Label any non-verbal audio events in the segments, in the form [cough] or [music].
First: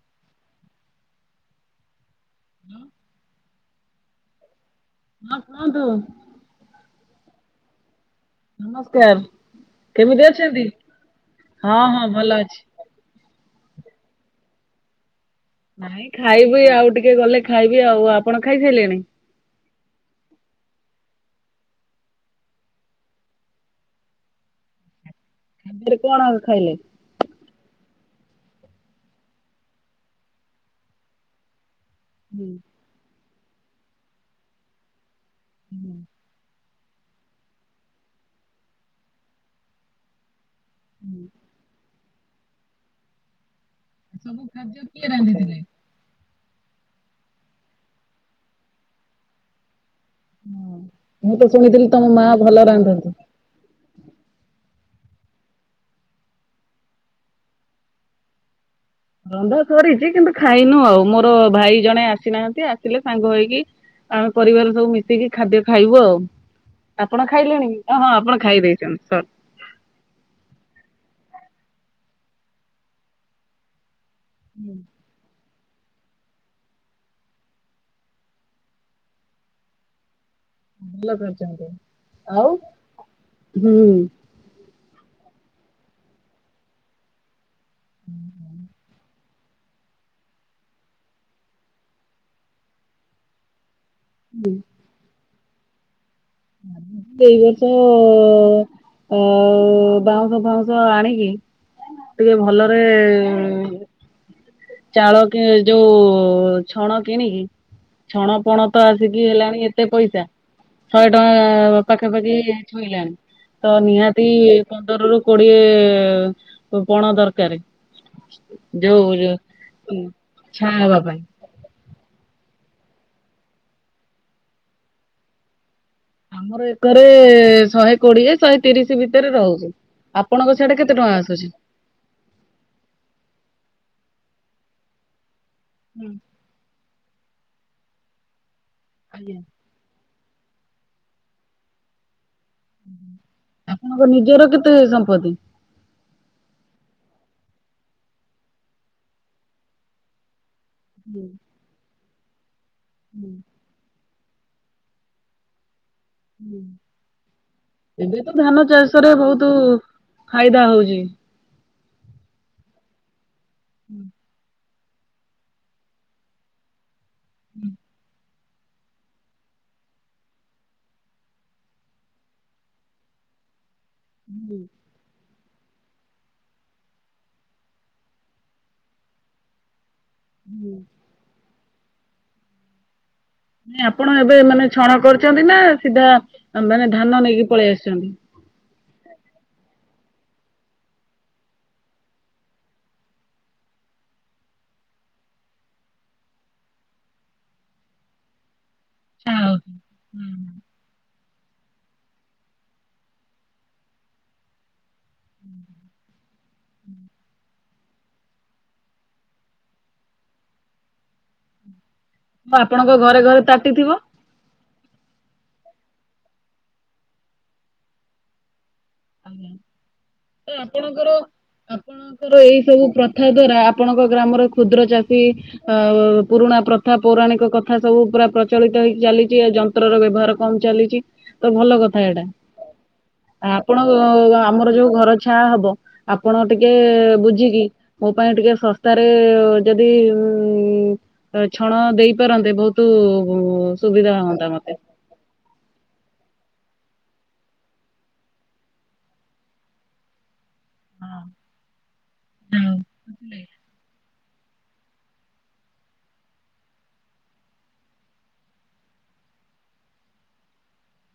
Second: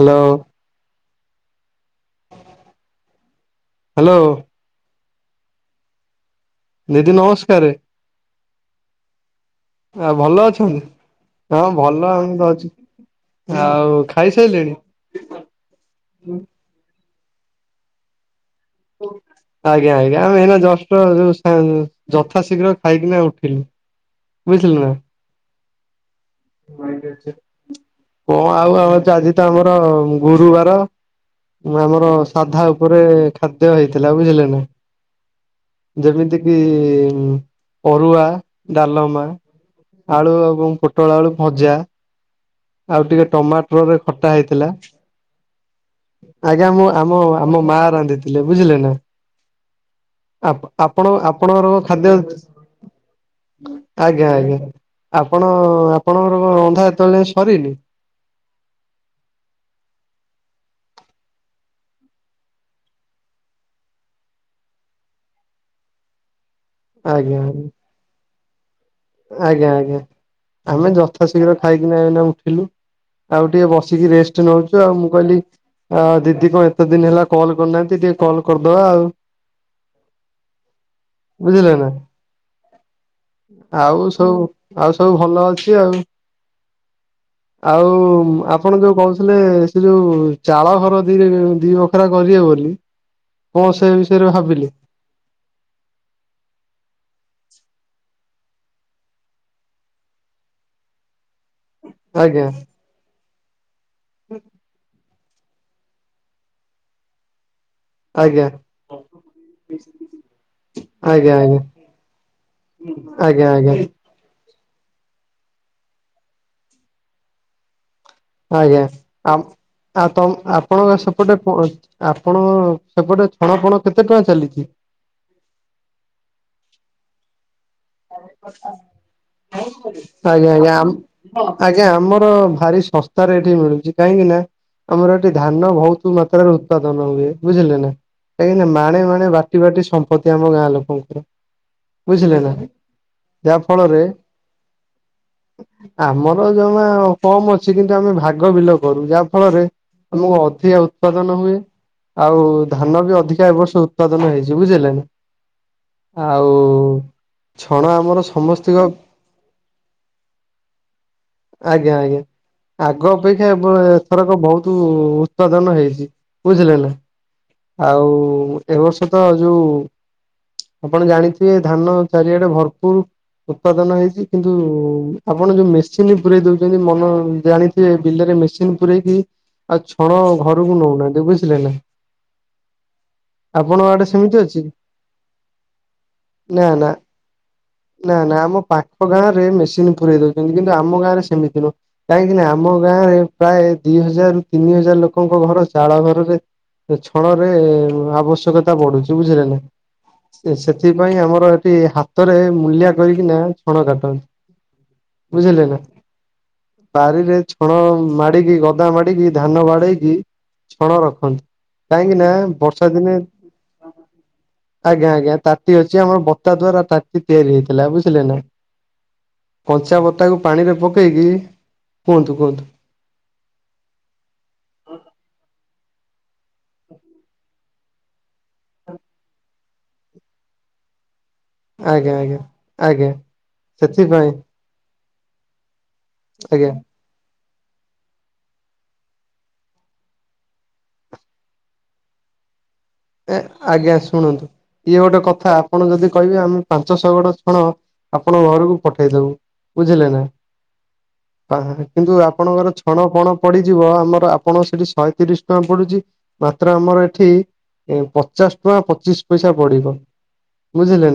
Hello. ହଁ। Hello. ହଁ କୁହନ୍ତୁ। ଦିଦି ନମସ୍କାରେ। ନମସ୍କାର। ଆ ଭଲ ଅଛନ୍ତି। ହଁ ଭଲ ଏ ତ ଅଛି। ଆଉ ଖାଇ ସାରିଲେଣି। ନାଇଁ ଖାଇବି ଆଉ ଟିକେ ଗଲେ ଖାଇବି ଆଉ। ଆପଣ ଖାଇସାରିଲେଣି? ଆଜ୍ଞା ଆଜ୍ଞା ଆମେ ଏହିନା ଜଷ୍ଟ୍ [unintelligible] ଯଥା ଶୀଘ୍ର ଖାଇକିନା ଉଠିଲି। ବୁଝିଲେ ନା। [inaudible] ଖାଇଲେ? ମାଇକ୍ ଅଛି। କଣ ଆଉ ଆମ ଆଜି ତ ଆମର ଗୁରୁବାର। ଆମର ହୁଁ ସାଧା ଉପରେ ଖାଦ୍ୟ ହେଇଥିଲା ବୁଝିଲେ ନା। ହୁଁ। ଯେମିତି କି ଯେମିତି କି ଅରୁଆ ଡାଲମା ଆଳୁ ଏବଂ ପୋଟଳ ଆଳୁ ଭଜା। ଆଉ ଟିକେ ଟମାଟରରେ ଖଟା ସବୁ ହେଇଥିଲା। ଖାଦ୍ୟ କିଏ ରାନ୍ଧିଥିଲେ? ଆଜ୍ଞା ମୁଁ ଆମ ଆମ ମା ରାନ୍ଧିଥିଲେ। ବୁଝିଲେ ନା। ଆପ ଆପଣ ମୁଁ ତ ଆପଣଙ୍କର ଶୁଣିଥିଲି ତମ ଖାଦ୍ୟ ମା ଭଲ ରାନ୍ଧନ୍ତି। ଆଜ୍ଞା ଆଜ୍ଞା। ଆପଣ ଆପଣଙ୍କର ରନ୍ଧା ଏତେବେଳ ଯାଏଁ ସରିନି। ରନ୍ଧା ସରିଛି କିନ୍ତୁ ଖାଇନୁ ଆଉ। ମୋର ଭାଇ ଜଣେ ଆସିନାହାନ୍ତି। ଆସିଲେ ସାଙ୍ଗ ହେଇକି ଆମେ ପରିବାର ସବୁ ମିଶିକି ଖାଦ୍ୟ ଖାଇବୁ ଆଉ। ଆପଣ ଆଜ୍ଞା ଖାଇଲେଣି କି। ଅ ହଁ ଆପଣ ଖାଇ ଦେଇଛନ୍ତି। ସରି। ଆଜ୍ଞା ଆଜ୍ଞା ଆମେ ଯଥା ଶୀଘ୍ର ଖାଇକିନା ଏଇନା ଉଠିଲୁ। ଆଉ ଟିକେ ବସ୍ [unintelligible] କି ରେଷ୍ଟ ନଉଛୁ ଆଉ। ମୁଁ କହିଲି ହଁ ଦିଦି କଣ ଏତେ ଦିନ ହେଲା କଲ କରିନାହାନ୍ତି। ଟିକେ କଲ କରିଦବା ଆଉ। ଭଲ କରିଛନ୍ତି। ବୁଝିଲେ ନା। ଆଉ ହୁଁ ଆଉ ସବୁ ଆଉ ସବୁ ଭଲ ଅଛି ଆଉ। ଆଉ ଆପଣ ଯୋଉ କହୁ ଥିଲେ ସେ ଯୋଉ ଚାଳ ଘର ଦି ଦି ବଖରା କରିବେ ବୋଲି। କଣ ସେ ବିଷୟରେ ଭାବିଲି। ଏଇ ବର୍ଷ ଅ ବାଉଁଶ ଫାଉଁସ ଆଣିକି ଟିକେ ଭଲରେ ହୁଁ। ଚାଳ କି ଯୋଉ ଛଣ କିଣିକି ଛଣ ଆଜ୍ଞା ପଣ ତ ଆସିକି ହେଲାଣି ଏତେ ପଇସା। ଶହେ ଆଜ୍ଞା ଆଜ୍ଞା ଟଙ୍କା ପାଖାପାଖି ଛୁଇଁଲାଣି। ଆଜ୍ଞା ତ ଆଜ୍ଞା। ନିହାତି ଇଏ ପନ୍ଦର ରୁ କୋଡିଏ ପଣ ଦରକାରେ। ଆଜ୍ଞା ଆପ୍ ଆ ତମ୍ ଛା ଆପଣଙ୍କ ହବା ପାଇଁ ସେପଟେ ପୁଅ ଆପ୍ ଆପଣ ସେପଟେ ଛଣପଣ କେତେ ଟଙ୍କା ଚାଲିଛି। ଆମର ଏକରେ ଶହେ। କୋଡିଏ ଶହେ ତିରିଶ ଭିତରେ ରହୁଛି ଆଜ୍ଞା ଆପଣଙ୍କ ସିଆଡେ କେତେ ଟଙ୍କା ଆଜ୍ଞା ଆସୁଛି? ଆଜ୍ଞା ଆମର ଭାରି ସସ୍ତାରେ ଏଠି ମିଳୁଛି। କାହିଁକି ନା, ଆମର ଏଠି ଧାନ ବହୁତ ମାତ୍ରାରେ ଉତ୍ପାଦନ ହୁଏ, ବୁଝିଲେ ନା? କାହିଁକି ନା ମାଣେ ମାଣେ, ଆଜ୍ଞା। ବାଟି ବାଟି ସମ୍ପତ୍ତି, ଆମ ଗାଁ ଲୋକଙ୍କର ବୁଝିଲେ ନା ଯାହା ଫଳରେ ଆପଣଙ୍କ ନିଜର କେତେ ସମ୍ପତ୍ତି? ଆମର ଜମା କମ ଅଛି କିନ୍ତୁ ଆମେ ଭାଗ ବିଲ କରୁ, ଯାହା ଫଳରେ ଆମକୁ ଅଧିକା ଉତ୍ପାଦନ ହୁଏ। ଆଉ ଧାନ ବି ଅଧିକା ଏ ବର୍ଷ ଉତ୍ପାଦନ ହେଇଛି, ବୁଝିଲ ନା? ଆଉ ଛଣ ଆମର ଏବେ ତ ଧାନ ସମସ୍ତିଙ୍କ ଚାଷରେ ବହୁତ ଫାଇଦା ହଉଛି। ଆଜ୍ଞା ଆଜ୍ଞା, ଆଗ ଅପେକ୍ଷା ଏଥରକ ବହୁତ ହୁତ ଉତ୍ପାଦନ ହେଇଛି, ବୁଝିଲେ ନା ଆଉ ଏ ବର୍ଷ ତ ଯୋଉ ଆପଣ ଜାଣିଥିବେ ଧାନ ଚାରିଆଡେ ଭରପୁର ଉତ୍ପାଦନ ହେଇଛି, କିନ୍ତୁ ଆପଣ ଯୋଉ ମେସିନ୍ ପୁରେଇ ଦଉଛନ୍ତି ମନ, ଜାଣିଥିବେ ବିଲରେ ମେସିନ ପୁରେଇ କି ଆଉ ଛଣ ଘରକୁ ନଉନାହାନ୍ତି ବୁଝିଲେ ନା? ଆପଣଙ୍କ ନାଇ ଆଡେ ଆପଣ ସେମିତି ଏବେ ଅଛି? ମାନେ ଛଣ କରୁଛନ୍ତି ନା ସିଧା ନା ନା ମାନେ ଧାନ ନେଇକି ପଳେଇ ଆସିଛନ୍ତି? ନା ନା ଆମ ପାଖ ଗାଁ ରେ ମେସିନ୍ ପୁରେଇ ଦଉଛନ୍ତି କିନ୍ତୁ ଆମ ଗାଁ ରେ ସେମିତି ନୁହଁ କାହିଁକି ନା ଆମ ଗାଁରେ ପ୍ରାୟ ଦି ହଜାର ତିନି ହଜାର ଲୋକଙ୍କ ଘର ଚାଳ ଘରରେ ଛଣ ରେ ଆବଶ୍ୟକତା ବଢୁଛି ବୁଝିଲେ ନା, ସେଥିପାଇଁ ଆମର ହାତରେ ମୂଲିଆ କରିକିନା ଛଣ କାଟନ୍ତି, ବୁଝିଲେ ନା। ବାରିରେ ଛଣ ମାଡିକି ଗଦା ମାଡିକି ଧାନ ବାଡେଇକି ଛଣ ରଖନ୍ତି। କାହିଁକି ନା, ବର୍ଷା ଆପଣଙ୍କ ଦିନେ ଘରେ ଘରେ ତାଟିଥିବ? ଆଜ୍ଞା ଆଜ୍ଞା ତା ତି ଅଛି ଆମର ବତା ଦ୍ଵାରା ତାଟି ତିଆରି ହେଇଥିଲା ବୁଝିଲେ ନା। [unintelligible] ତାକୁ ପାଣିରେ ଆପଣଙ୍କର ପକେଇକି କୁହନ୍ତୁ ଆପଣଙ୍କର କୁହନ୍ତୁ। ଏଇ ସବୁ ପ୍ରଥା ଦ୍ଵାରା ଆପଣଙ୍କ ଗ୍ରାମର କ୍ଷୁଦ୍ର ଚାଷୀ ଆଉ ପୁରୁଣା ପ୍ରଥା, ପୌରାଣିକ କଥା ସବୁ ପୁରା ପ୍ରଚଳିତ ହେଇକି ଚାଲିଛି ଆଉ ଯନ୍ତ୍ରର ବ୍ୟବହାର କଣ ଚାଲିଛି। ତ ଭଲ କଥା ଆଜ୍ଞା ଏଇଟା ଆଜ୍ଞା ଆଜ୍ଞା ଆ ଆପଣ ସେଥିପାଇଁ ଆମର ଯୋଉ ଘର ଛାଆ ହବ ଆପଣ ଆଜ୍ଞା ଟିକେ ବୁଝିକି ମୋ ପାଇଁ ଟିକେ ଶସ୍ତାରେ ଯଦି ଉ ଅ ଛଣ ଦେଇପାରନ୍ତେ ବହୁତ ଏ ଆଜ୍ଞା ସୁବିଧା ଶୁଣନ୍ତୁ, ହୁଅନ୍ତା ମତେ। ଇଏ ଗୋଟେ କଥା ଆପଣ ଯଦି କହିବେ ଆମେ ପାଞ୍ଚ ଛଅ ଗଡ ଛଣ ଆପଣଙ୍କ ଘରକୁ ପଠେଇ ଦବୁ ବୁଝିଲେ ନା। କିନ୍ତୁ ଆପଣଙ୍କର ଛଣ ପଣ ପଡିଯିବ ଆମର ଆପଣ ସେଠି ଶହେ ତିରିଶ ଟଙ୍କା ପଡୁଛି ମାତ୍ର ଆମର ଏଠି ଏ ପଚାଶ ଟଙ୍କା ପଚିଶ ପଇସା ପଡିବ, ବୁଝିଲେ ନା।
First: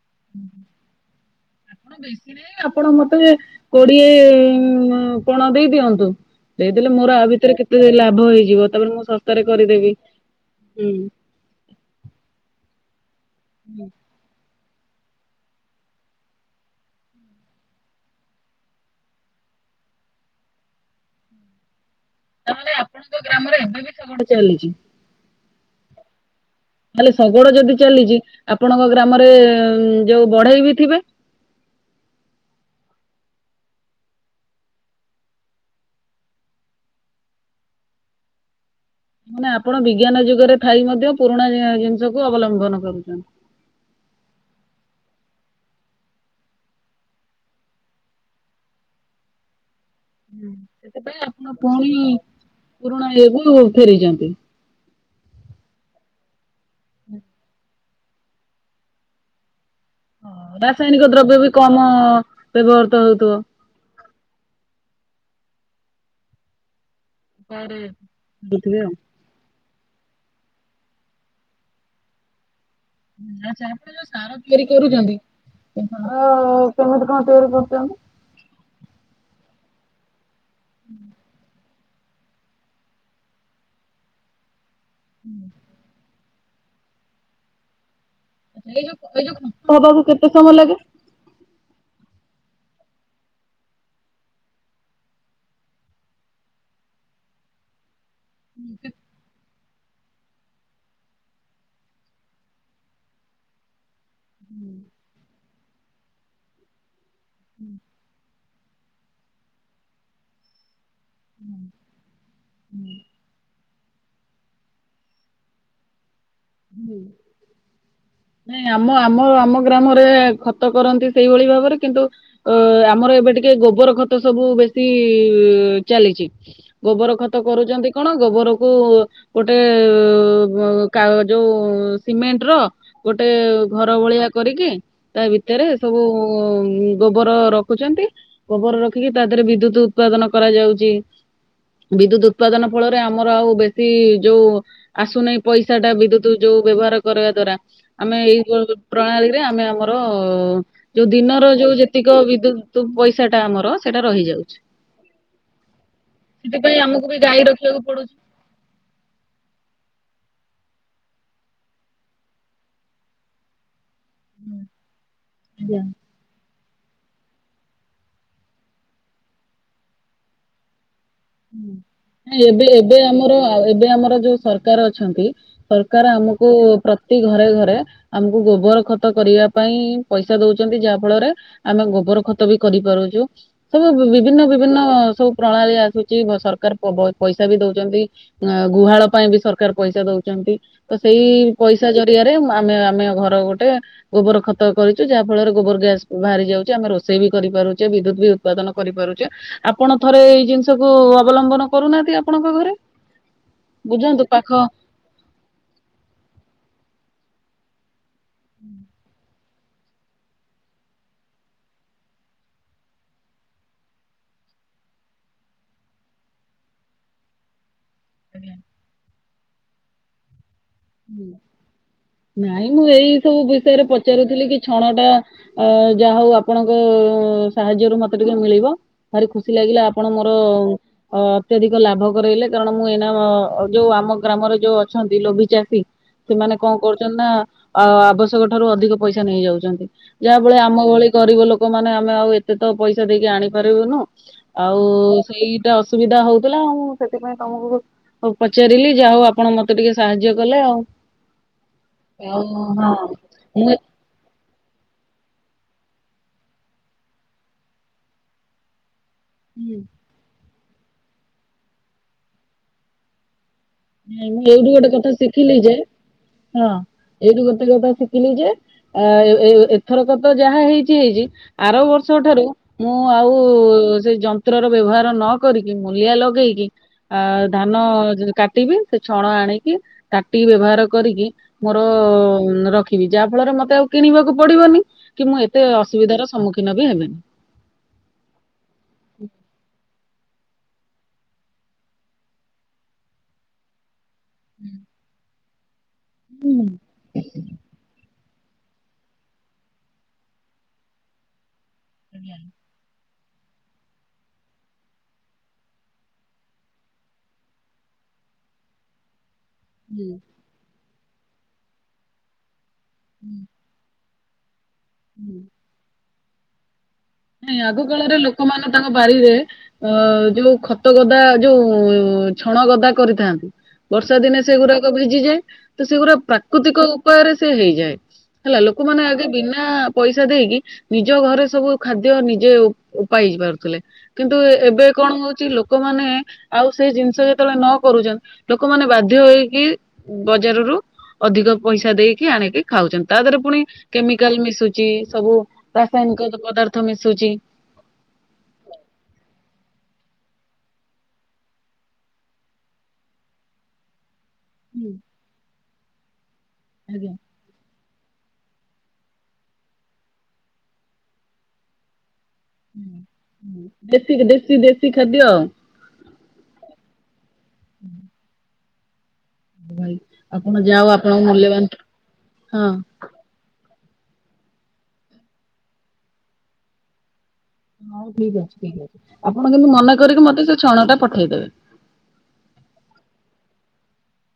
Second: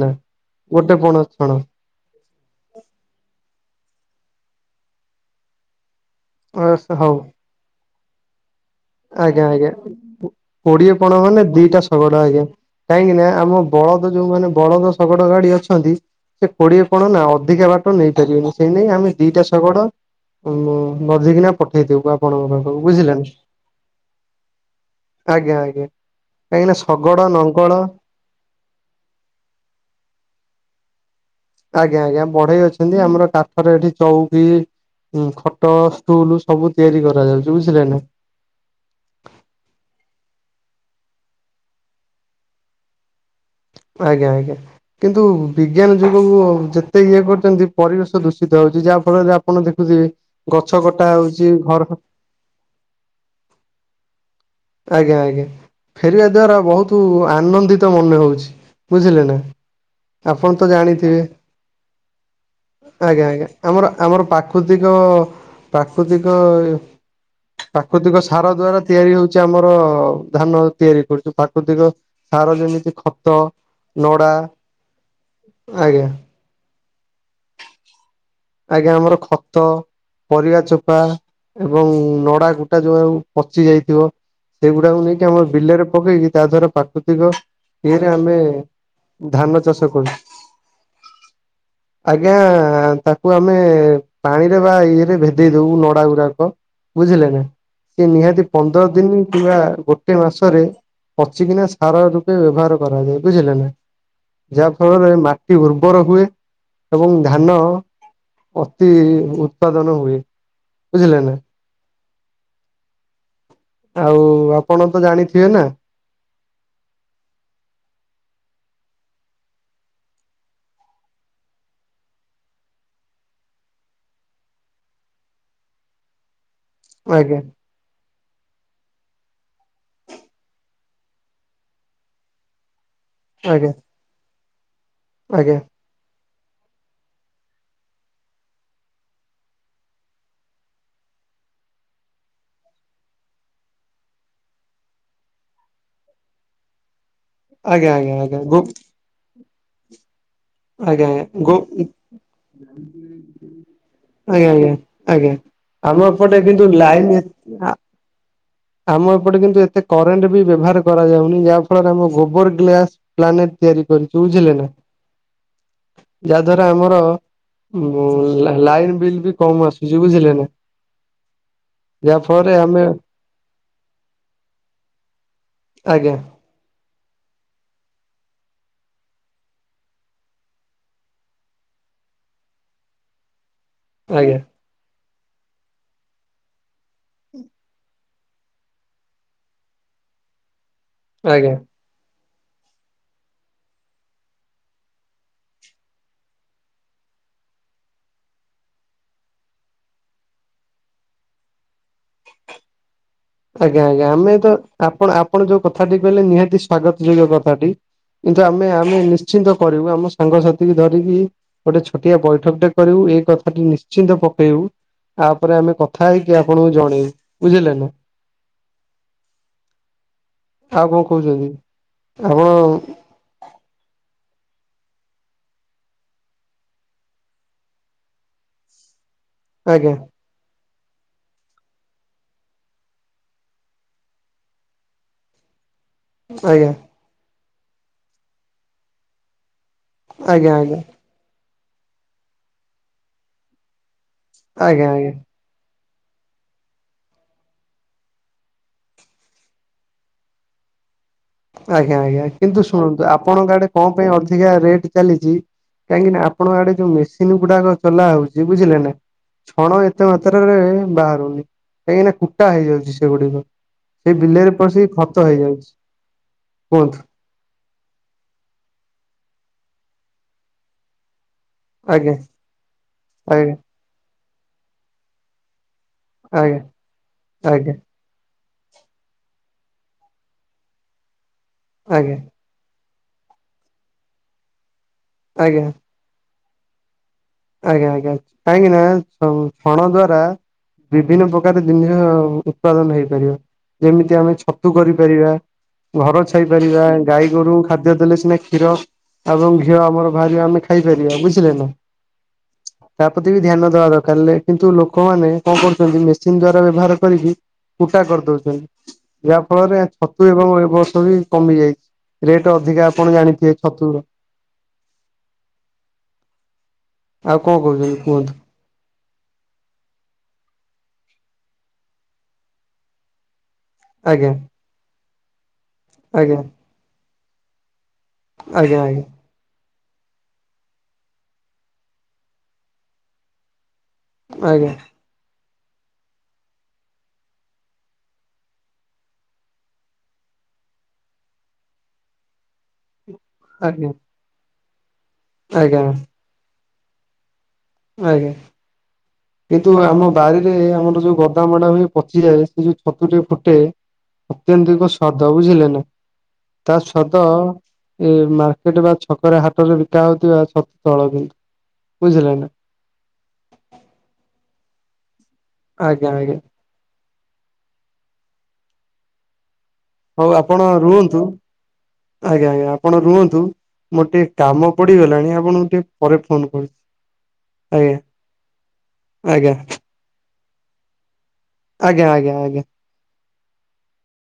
ଗୋଟେ ପଣ ଛଣ ଆପଣ ବେଶୀ ନାହିଁ ଆପଣ ମତେ କୋଡିଏ ପଣ ଦେଇଦିଅନ୍ତୁ, ଦେଇଦେଲେ ହଉ ମୋର ଆ ଭିତରେ କେତେ ଲାଭ ହେଇଯିବ। ତାପରେ ମୁଁ ଶସ୍ତାରେ ଆଜ୍ଞା ଆଜ୍ଞା, କରିଦେବି ହୁଁ। କୋଡିଏ ପଣ ମାନେ ଦିଟା ଶଗଡ ଆଜ୍ଞା କାହିଁକି ନା ଆମ ବଳଦ ଯୋଉମାନେ ବଳଦ ଶଗଡ ଗାଡି ଅଛନ୍ତି ସେ କୋଡିଏ ପଣ ନା ଅଧିକା ବାଟ ନେଇପାରିବେନି, ସେଇ ନେଇ ଆମେ ଦିଟା ଶଗଡ଼ ମୁଁ ନଧିକିନା ପଠେଇଦେବୁ ଆପଣଙ୍କ ତାହେଲେ ପାଖକୁ ଆପଣଙ୍କ ବୁଝିଲେ ନା। ଗ୍ରାମରେ ଏବେ ବି ଶଗଡ଼ ଚାଲିଛି। ଆଜ୍ଞା ଆଜ୍ଞା କାହିଁକିନା ତାହାଲେ ଶଗଡ ଶଗଡ଼ ନଙ୍ଗଳ ଯଦି ଚାଲିଛି, ଆପଣଙ୍କ ଗ୍ରାମରେ ଯୋଉ ବଢେଇ ବି ଥିବେ। ଆଜ୍ଞା ଆଜ୍ଞା, ବଢେଇ ଅଛନ୍ତି, ଆମର କାଠରେ ଏଠି ଚଉକି ହୁଁ ଖଟ, ଷ୍ଟୁଲ ସବୁ ତିଆରି କରାଯାଉଛି ବୁଝିଲେ ନା। ମାନେ ଆପଣ ବିଜ୍ଞାନ ଯୁଗରେ ଥାଇ ମଧ୍ୟ ପୁରୁଣା ଜିନିଷକୁୁ ଅବଲମ୍ବନ କରୁଛନ୍ତି। [inaudible] ଆଜ୍ଞା ଆଜ୍ଞା କିନ୍ତୁ ବିଜ୍ଞାନ ଯୁଗକୁ ଯେତେ ଇଏ କରୁଛନ୍ତି ପରିବେଶ ଦୂଷିତ ହଉଛି ଯାହା ଫଳରେ ଆପଣ ଦେଖୁଥିବେ। ଗଛ କଟା ସେଥିପାଇଁ ହଉଛି ଆପଣ ପୁଣି ଘର ପୁରୁଣା ଇଏକୁ ଫେରିଛନ୍ତି। ଆଜ୍ଞା ଆଜ୍ଞା ଫେରିବା ଦ୍ଵାରା ବହୁତ ଆନନ୍ଦି ତ ମନେ ହଉଛି ବୁଝିଲେ ନା। ଆପଣ ତ ରାସାୟନିକ ଜାଣିଥିବେ ଦ୍ରବ୍ୟ ବି କମ ବ୍ୟବହୃତ ଆଜ୍ଞା ହଉଥିବ। ଆଜ୍ଞା ଆମର ଆମର ପ୍ରାକୃତିକ ପ୍ରାକୃତିକ ପ୍ରାକୃତିକ ସାର ଦ୍ଵାରା ବୁଥିବେ ଆଉ। ତିଆରି ହଉ ଆମର ଧାନ ତିଆରି କରୁଛି ପ୍ରାକୃତିକ ସାର ଯେମିତି ଖତ ଆଛା ଆପଣ ଯୋଉ ନଡା ସାର ତିଆରି କରୁଛନ୍ତି ଆଜ୍ଞା। ସାର କେମିତି କଣ ତିଆରି କରୁଛନ୍ତି? ଆଜ୍ଞା ଆମର ଖତ ପରିବା ଚୋପା ଏବଂ ନଡା କୁଟା ଯୋଉ ଆଉ ପଚି ଯାଇଥିବ ସେଗୁଡାକୁ ନେଇକି ଆମ ବିଲରେ ପକେଇକି ତା ଦ୍ଵାରା ପ୍ରାକୃତିକ ଏରେ ଆମେ ଧାନ ଚାଷ ହବାକୁ କରୁ। କେତେ ସମୟ ଲାଗେ? ଆଜ୍ଞା ଆମେ ପାଣିରେ ବା ଇଏରେ ଭେଦେଇ ଦଉ ନଡା ଗୁଡାକ ବୁଝିଲେ ନା? ସେ ନିହାତି ପନ୍ଦର ଦିନ କିମ୍ବା ଗୋଟେ ମାସରେ ପଚିକିନା ସାର ରୂପେ ବ୍ୟବହାର କରାଯାଏ ବୁଝିଲେ ନା। ଯାହା ଫଳରେ ମାଟି ଉର୍ବର ହୁଏ ଏବଂ ଧାନ ଅତି ଉତ୍ପାଦନ ହୁଏ। ବୁଝିଲେ ନା ହୁଁ। ଆଉ ଆପଣ ତ ଜାଣିଥିବେ ନା। ହୁଁ। ଁ ନାଇଁ ଆମ ଆମ ଆମ ଗ୍ରାମରେ ଖତ କରନ୍ତି ସେଇଭଳି ଭାବରେ କିନ୍ତୁ ଅ ଆମର ଏବେ ଟିକ କେ ଗୋବର ଖତ ସବୁ ବେଶୀ ଚାଲିଛି। ଗୋବର ଖତ ଆଜ୍ଞା କରୁଛନ୍ତି କଣ ଗୋବର କୁ ଗୋଟେ ବ କା ଯୋଉ ସିମେଣ୍ଟ ର ଗୋଟେ ଆଜ୍ଞା ଘର ଭଳିଆ କରିକି ତା ଆଜ୍ଞା ଭିତରେ ସବୁ ଗୋବର ରଖୁଛନ୍ତି ଗୋବର ରଖିକି ତା ଦେହରେ ବିଦ୍ୟୁତ ଉତ୍ପାଦନ କରାଯାଉଛି। ବିଦ୍ୟୁତ ଉତ୍ପାଦନ ଫଳରେ ଆମର ଆଉ ବେଶୀ ଯୋଉ ଆସୁନହିଁ ପଇସା ଟା ବିଦ୍ୟୁତ ଯୋଉ ବ୍ୟବହାର କରିବା ଦ୍ଵାରା ଆଜ୍ଞା ଆଜ୍ଞା ଆମେ ଆଜ୍ଞା ଏଇ ଗୋ ପ୍ରଣାଳୀରେ ଆମେ ଆମର ଓ ଆଜ୍ଞା ଯୋଉ ଆଜ୍ଞା ଦିନର ଗୋ ଯୋଉ ଯେତିକ ବିଦ୍ୟୁତ ପଇସା ଟା ଆମର ସେଇଟା ଆଜ୍ଞା ରହିଯାଉଛି। ଆଜ୍ଞା ଆଜ୍ଞା ଆମ ଏପଟେ କିନ୍ତୁ ଲାଇନ ଯେ ଆ ଆମ ଏପଟେ କିନ୍ତୁ ଏତେ କରେଣ୍ଟ ବି ବ୍ୟବହାର କରାଯାଉନି ଯାହା ଫଳରେ ଆମ ଗୋବର ଗ୍ଲାସ୍ ପ୍ଲାନେଟ୍ ତିଆରି ଚୁ ବୁଝିଲେ ନା ଯାହା ଧର ଆମର ଲାଇନ ବିଲ୍ ବି କମ ଆସୁଛି ବୁଝିଲେ ନା। ଯାହା ନ ଫଳରେ ଏବେ ଆମେ ଏବେ ଆମର ଏବେ ଆମର ଯୋଉ ସରକାର ଅଛନ୍ତି ସରକାର ଆଜ୍ଞା ଆମକୁ ପ୍ରତି ଘରେ ଘରେ ଆମକୁ ଗୋବର ଖତ କରିବା ପାଇଁ ପଇସା ଦଉଛନ୍ତି ଯାହା ଫଳରେ ଆମେ ଗୋ ବର ଖତ ବି କରିପାରୁଛୁ। ସବୁ ଆଜ୍ଞା ବିଭିନ୍ନ ବିଭିନ୍ନ ସବୁ ପ୍ରଣାଳୀ ଆସୁଛି ସରକାର ବ ପଇସା ବି ଦଉଛନ୍ତି। ଅ ଗୁହାଳ ପାଇଁ ବି ସରକାର ପଇସା ଦଉଛନ୍ତି ତ ସେଇ ଆଜ୍ଞା। ପଇସା ଯ ରିଆରେ ଆମେ ଆମେ ଘର ଗୋଟେ ଗୋବର ଖତ କରିଛୁ ଯାହା ଫଳରେ ଗୋବର ଗ୍ୟାସ ବାହାରି ଯାଉଛି ଆମେ ରୋଷେ ସେ ବି କରିପାରୁଛେ ବିଦ୍ୟୁତ ବି ଉତ୍ପାଦନ କରିପାରୁଛେ ଆପଣ ଥରେ ଏଇ ଜିନିଷ ସବୁ ଅବଲମ୍ବନ କରୁନାହାନ୍ତି ଆପଣଙ୍କ ଘରେ। ଆଜ୍ଞା ଆଜ୍ଞା ବୁଝନ୍ତୁ ଆମେ ତ ପାଖ ଆପଣ ଆପଣ ଯୋଉ କଥାଟି କହିଲେ ନିହାତି ସ୍ଵାଗତ ଯୋଗ୍ୟ କଥାଟି। କିନ୍ତୁ ଆମେ ଆମେ ନି ଶ୍ଚିନ୍ତ କରିବୁ ଆମ ସାଙ୍ଗସାଥି ଧରିକି ଗୋଟେ ଛୋଟିଆ ବୈଠକ ଟେ କରିବୁ ଏଇ କଥାଟି ନିଶ୍ଚିନ୍ତ ପ ପକେଇବୁ ତାପରେ ଆମେ କଥା ହେଇକି ଆପଣଙ୍କୁ ଜଣେଇବୁ ବୁଝିଲେ ନା। ଆଜ୍ଞା। ଆଉ କଣ ହୁଁ କହୁଛନ୍ତି ଆପଣ ନାଇଁ ମୁଁ ଏଇ ସବୁ ବି ଷୟରେ ପଚାରୁଥିଲି କି ଛଣ ଟା ଅଁ ଯାହା ହୋଉ ଆପଣଙ୍କ ସାହାଯ୍ୟ ରୁ ମତେ ଟିକେ ମିଳିବ। ଭାରି ଖୁସି ଲାଗିଲା ଆଜ୍ଞା ଆପଣ ମୋରୋ ଅତ୍ୟଧିକ ଲାଭ କରେଇଲେ କାରଣ ମୁଁ ଏଇନା ଯୋଉ ଆମ ଗ୍ରାମରେ ଯୋଉ ଅଛନ୍ତି ଲୋଭି ଚା ଷୀ ସେମାନେ କଁ ଆଜ୍ଞା କରୁଛନ୍ତି ନା ଆ ଆବଶ୍ୟକ ଠାରୁ ଅଧିକ ପଇସା ନେଇଯାଉଚନ୍ ଯାହା ଆଜ୍ଞା ଫଳରେ ଆଜ୍ଞା। ଆମ ଭଳି ଗରିବ ଲୋକୋ ମାନେ ଆମେ ଆଉ ଏତେ ତ ପଇସା ଦେଇକି ଆଣିପାରିବୁନୁ। ଆଉ ଆଜ୍ଞା ଆଜ୍ଞା ସେଇ ଅସୁବିଧା ହୋଉଥୁଲା ଆଉ ସେଥିପାଇଁ ତମୁକୁ ପଚାରିଲି ଯାହା ହୋଉ ଆପଣ ମତେ ଟିକେ ସାହାଯ୍ୟ। କଲେ ଆଉ। ଆଜ୍ଞା ଆଜ୍ଞା ଓ କିନ୍ତୁ ଶୁଣନ୍ତୁ ହଁ ଆପଣଙ୍କ ଆଡେ ମୁଁ କଁ ପାଇଁ ଅଧିକା ରେଟ୍ ଚାଲିଚି। କାହିଁକି ନା ଆପଣଙ୍କ ଆଡେ ଯୋଉ ମେସିନ୍ ଗୁଡାକ ଚଲାହୋଉଚି ବୁଝିଲେ ନା। ହୁଁ, ଛଣ ଏତେ ମାତ୍ରାରେ ବାହାରୁନି କାହିଁକିନା କୁଟା ହେଇଯାଉଚି ସେଗୁଡିକ। ସେଇ ନାଇଁ ମୁଁ ବିଲରେ ଏଇଠୁ ଗୋଟେ ପଶିକି କଥା ଖତ ଶିଖିଲି ହେଇଯାଉଛି। ଯେ ହଁ କୁହନ୍ତୁ ଏଇଠୁ ଗୋତେ କଥା ଶିଖିଲି ଯେ ଆଁ ଏବ୍ ଏଇ ଏଥରକ ତ ଯାହା ହେଇଚି ହେଇଚି। ଆର ଆଜ୍ଞା ବର୍ଷ ଠାରୁ ମୁଁ ଆଉ ଆଜ୍ଞା ସେ ଯନ୍ତ୍ରର ବ୍ୟବହାର ନକରି। କି ମୂଲିଆ ଆଜ୍ଞା ଲଗେଇକି ଆ ଆଜ୍ଞା ଧାନ ଯ ଟିବେ ସେ ଛଣ ଆଣିକି ତାଟି ବ୍ୟବହାର କରିକି ମୋରୋ ଆଜ୍ଞା ଉଁ ରଖି ବି ଯାହା ଫଳରେ ମତେ ଆଉ କିଣିବାକୁ ପଡିବନି କି ମୁଁ ଏତେ ଆଜ୍ଞା ଅସୁବିଧାର ସମ୍ମୁଖୀନ ବି ହେବେନି। ଆଜ୍ଞା ଆଜ୍ଞା କାହିଁକି ନା ଛ ଛଣ ଦ୍ଵା ରା ବିଭିନ୍ନ ପ୍ରକାର ଜିନିଷ ଉତ୍ପାଦନ ହେଇପାରିବ ଯେମିତି ଆମେ ଛତୁ କରିପାରିବା। ଘର ହୁଁ ଛାଇପାରିବା ଗାଈ ଗୋରୁ ଖାଦ୍ୟ ଦେଲେ ସିନା କ୍ଷୀର ଆବଂ ଘିଅ ଆମର ବାହାରିବେ ଆମେ ଖାଇପାରିବା ବୁଝିଲେ ନା। [unintelligible] ତା ପତି ବି ଧ୍ୟାନ ଦବା ଦରକାର ଲେ କିନ୍ତୁ ଲୋକୋମାନେ କଁ କରୁଚନ୍ତି ମେସିନ୍ ଦ୍ଵାରା ବ୍ୟବହାର କରିକି। କୁଟା କରିଦୋଉଚନ୍ତି। ଯାହା ଫଳରେ ଛତୁ ଏବଂ ଏ ବର୍ଷ ବି କମି ଯାଇଚି ରେଟ ଅଧିକା ଆପଣ ଜାଣିଥିବେ ଛତୁ ର। ହୁଁ। ଆଉ କଣ ନାଇଁ ଆଗ କହୁଛନ୍ତି କାଳରେ କୁହନ୍ତୁ? ଲୋକୋ ମାନ ତାଙ୍କ ବାରରେ ଅଁ ଯୋଉ ଖତ ଗଦା ଯୋଉ ଛଣ ଗଦା କରିଥାନ୍ତି। ବର୍ଷା ଆଜ୍ଞା ଦିନେ ସେଗୁରାକ ଭିଜିଯାଏ ତ ସେଗୁରା ଆଜ୍ଞା ପ୍ରାକୃତିକ ଉପାୟରେ ସେ ହେଇଯାଏ। ହେଲା ଆଜ୍ଞା ଆଜ୍ଞା ଲୋକୋମାନେ ଆଗେ ବିନା ପଇସା ଦେଇକି ନିଜ ଘରେ ସବୁ ଖାଦ୍ୟ ନିଜେ ଉପ ଉପାଇ ପାରୁଥୁଲେ କିନ୍ତୁ ଏ ଆଜ୍ଞା ଏବେ କଣ ହୋଉଚି ଲୋ କୋମାନେ ଆଉ ସେଇ ଜିନିଷ ଯେତେବୋଳେ ନ କରୁଚନ୍ ଲୋକୋମାନେ ବାଧ୍ୟ ହୋଇକି ବଜାରରୁ ଅଧିକ ପଇସା ଦେଇକି ଆଣିକି ଖାଉଚନ୍ ତାଦେହେରେ ପୁଣି ଆଜ୍ଞା କେମିକାଲ ମିଶୁଚି ସବୁ ଆଜ୍ଞା ରାସାୟନିକ ଯୋଉ ପଦାର୍ଥ ମିଶୁଚି। ଆଜ୍ଞା। କିନ୍ତୁ ଆମ ବାରିରେ ଆମର ଯୋଉ ଗଦାମଡ଼ା ହୁଏ ପଚିଯାଏ ସେ ଯୋଉ ଛତୁଟେ ଫୁଟେ ଅତ୍ୟନଧିକ ସ୍ୱାଦ ବୁଝିଲେ ନା ତା ସ୍ୱାଦ ଏ ମାର୍କେଟ ବା ଛକରା ହାଟରେ ବିକା ହୋଉଥିବା ଛତୁ ତଳ କିନ୍ତୁ ବୁଝିଲେ ନା। ହୁଁ ହୁଁ ଦେଶୀ କି ଦେଶୀ ଦେଶୀ ଖାଦ୍ୟ ଆଉ। ଆଜ୍ଞା ଆଜ୍ଞା। ହୁଁ। ହୋଉ ଆପଣ ଯାଅ ରୁହନ୍ତୁ ଆପଣଙ୍କ ମୂଲ୍ୟବାନ ଆଜ୍ଞା ଆଜ୍ଞା ହଁ ଆପଣ ରୁହନ୍ତୁ। ମୋର ଟିକେ କାମ ପଡିଗଲାଣି ଆପଣଙ୍କୁ ଟିକେ ପରେ ଫୋନ୍ କରୁ ହୋଉ ଠିକ ଅଛି ଠିକ ଅଛି ଆପଣ ଆଜ୍ଞା କିନ୍ତୁ ମନେ କରିକି ମତେ ସେ ଛଣ ଟା ପଠେଇଦେବେ। ଆଜ୍ଞା ଆଜ୍ଞା ଆଜ୍ଞା।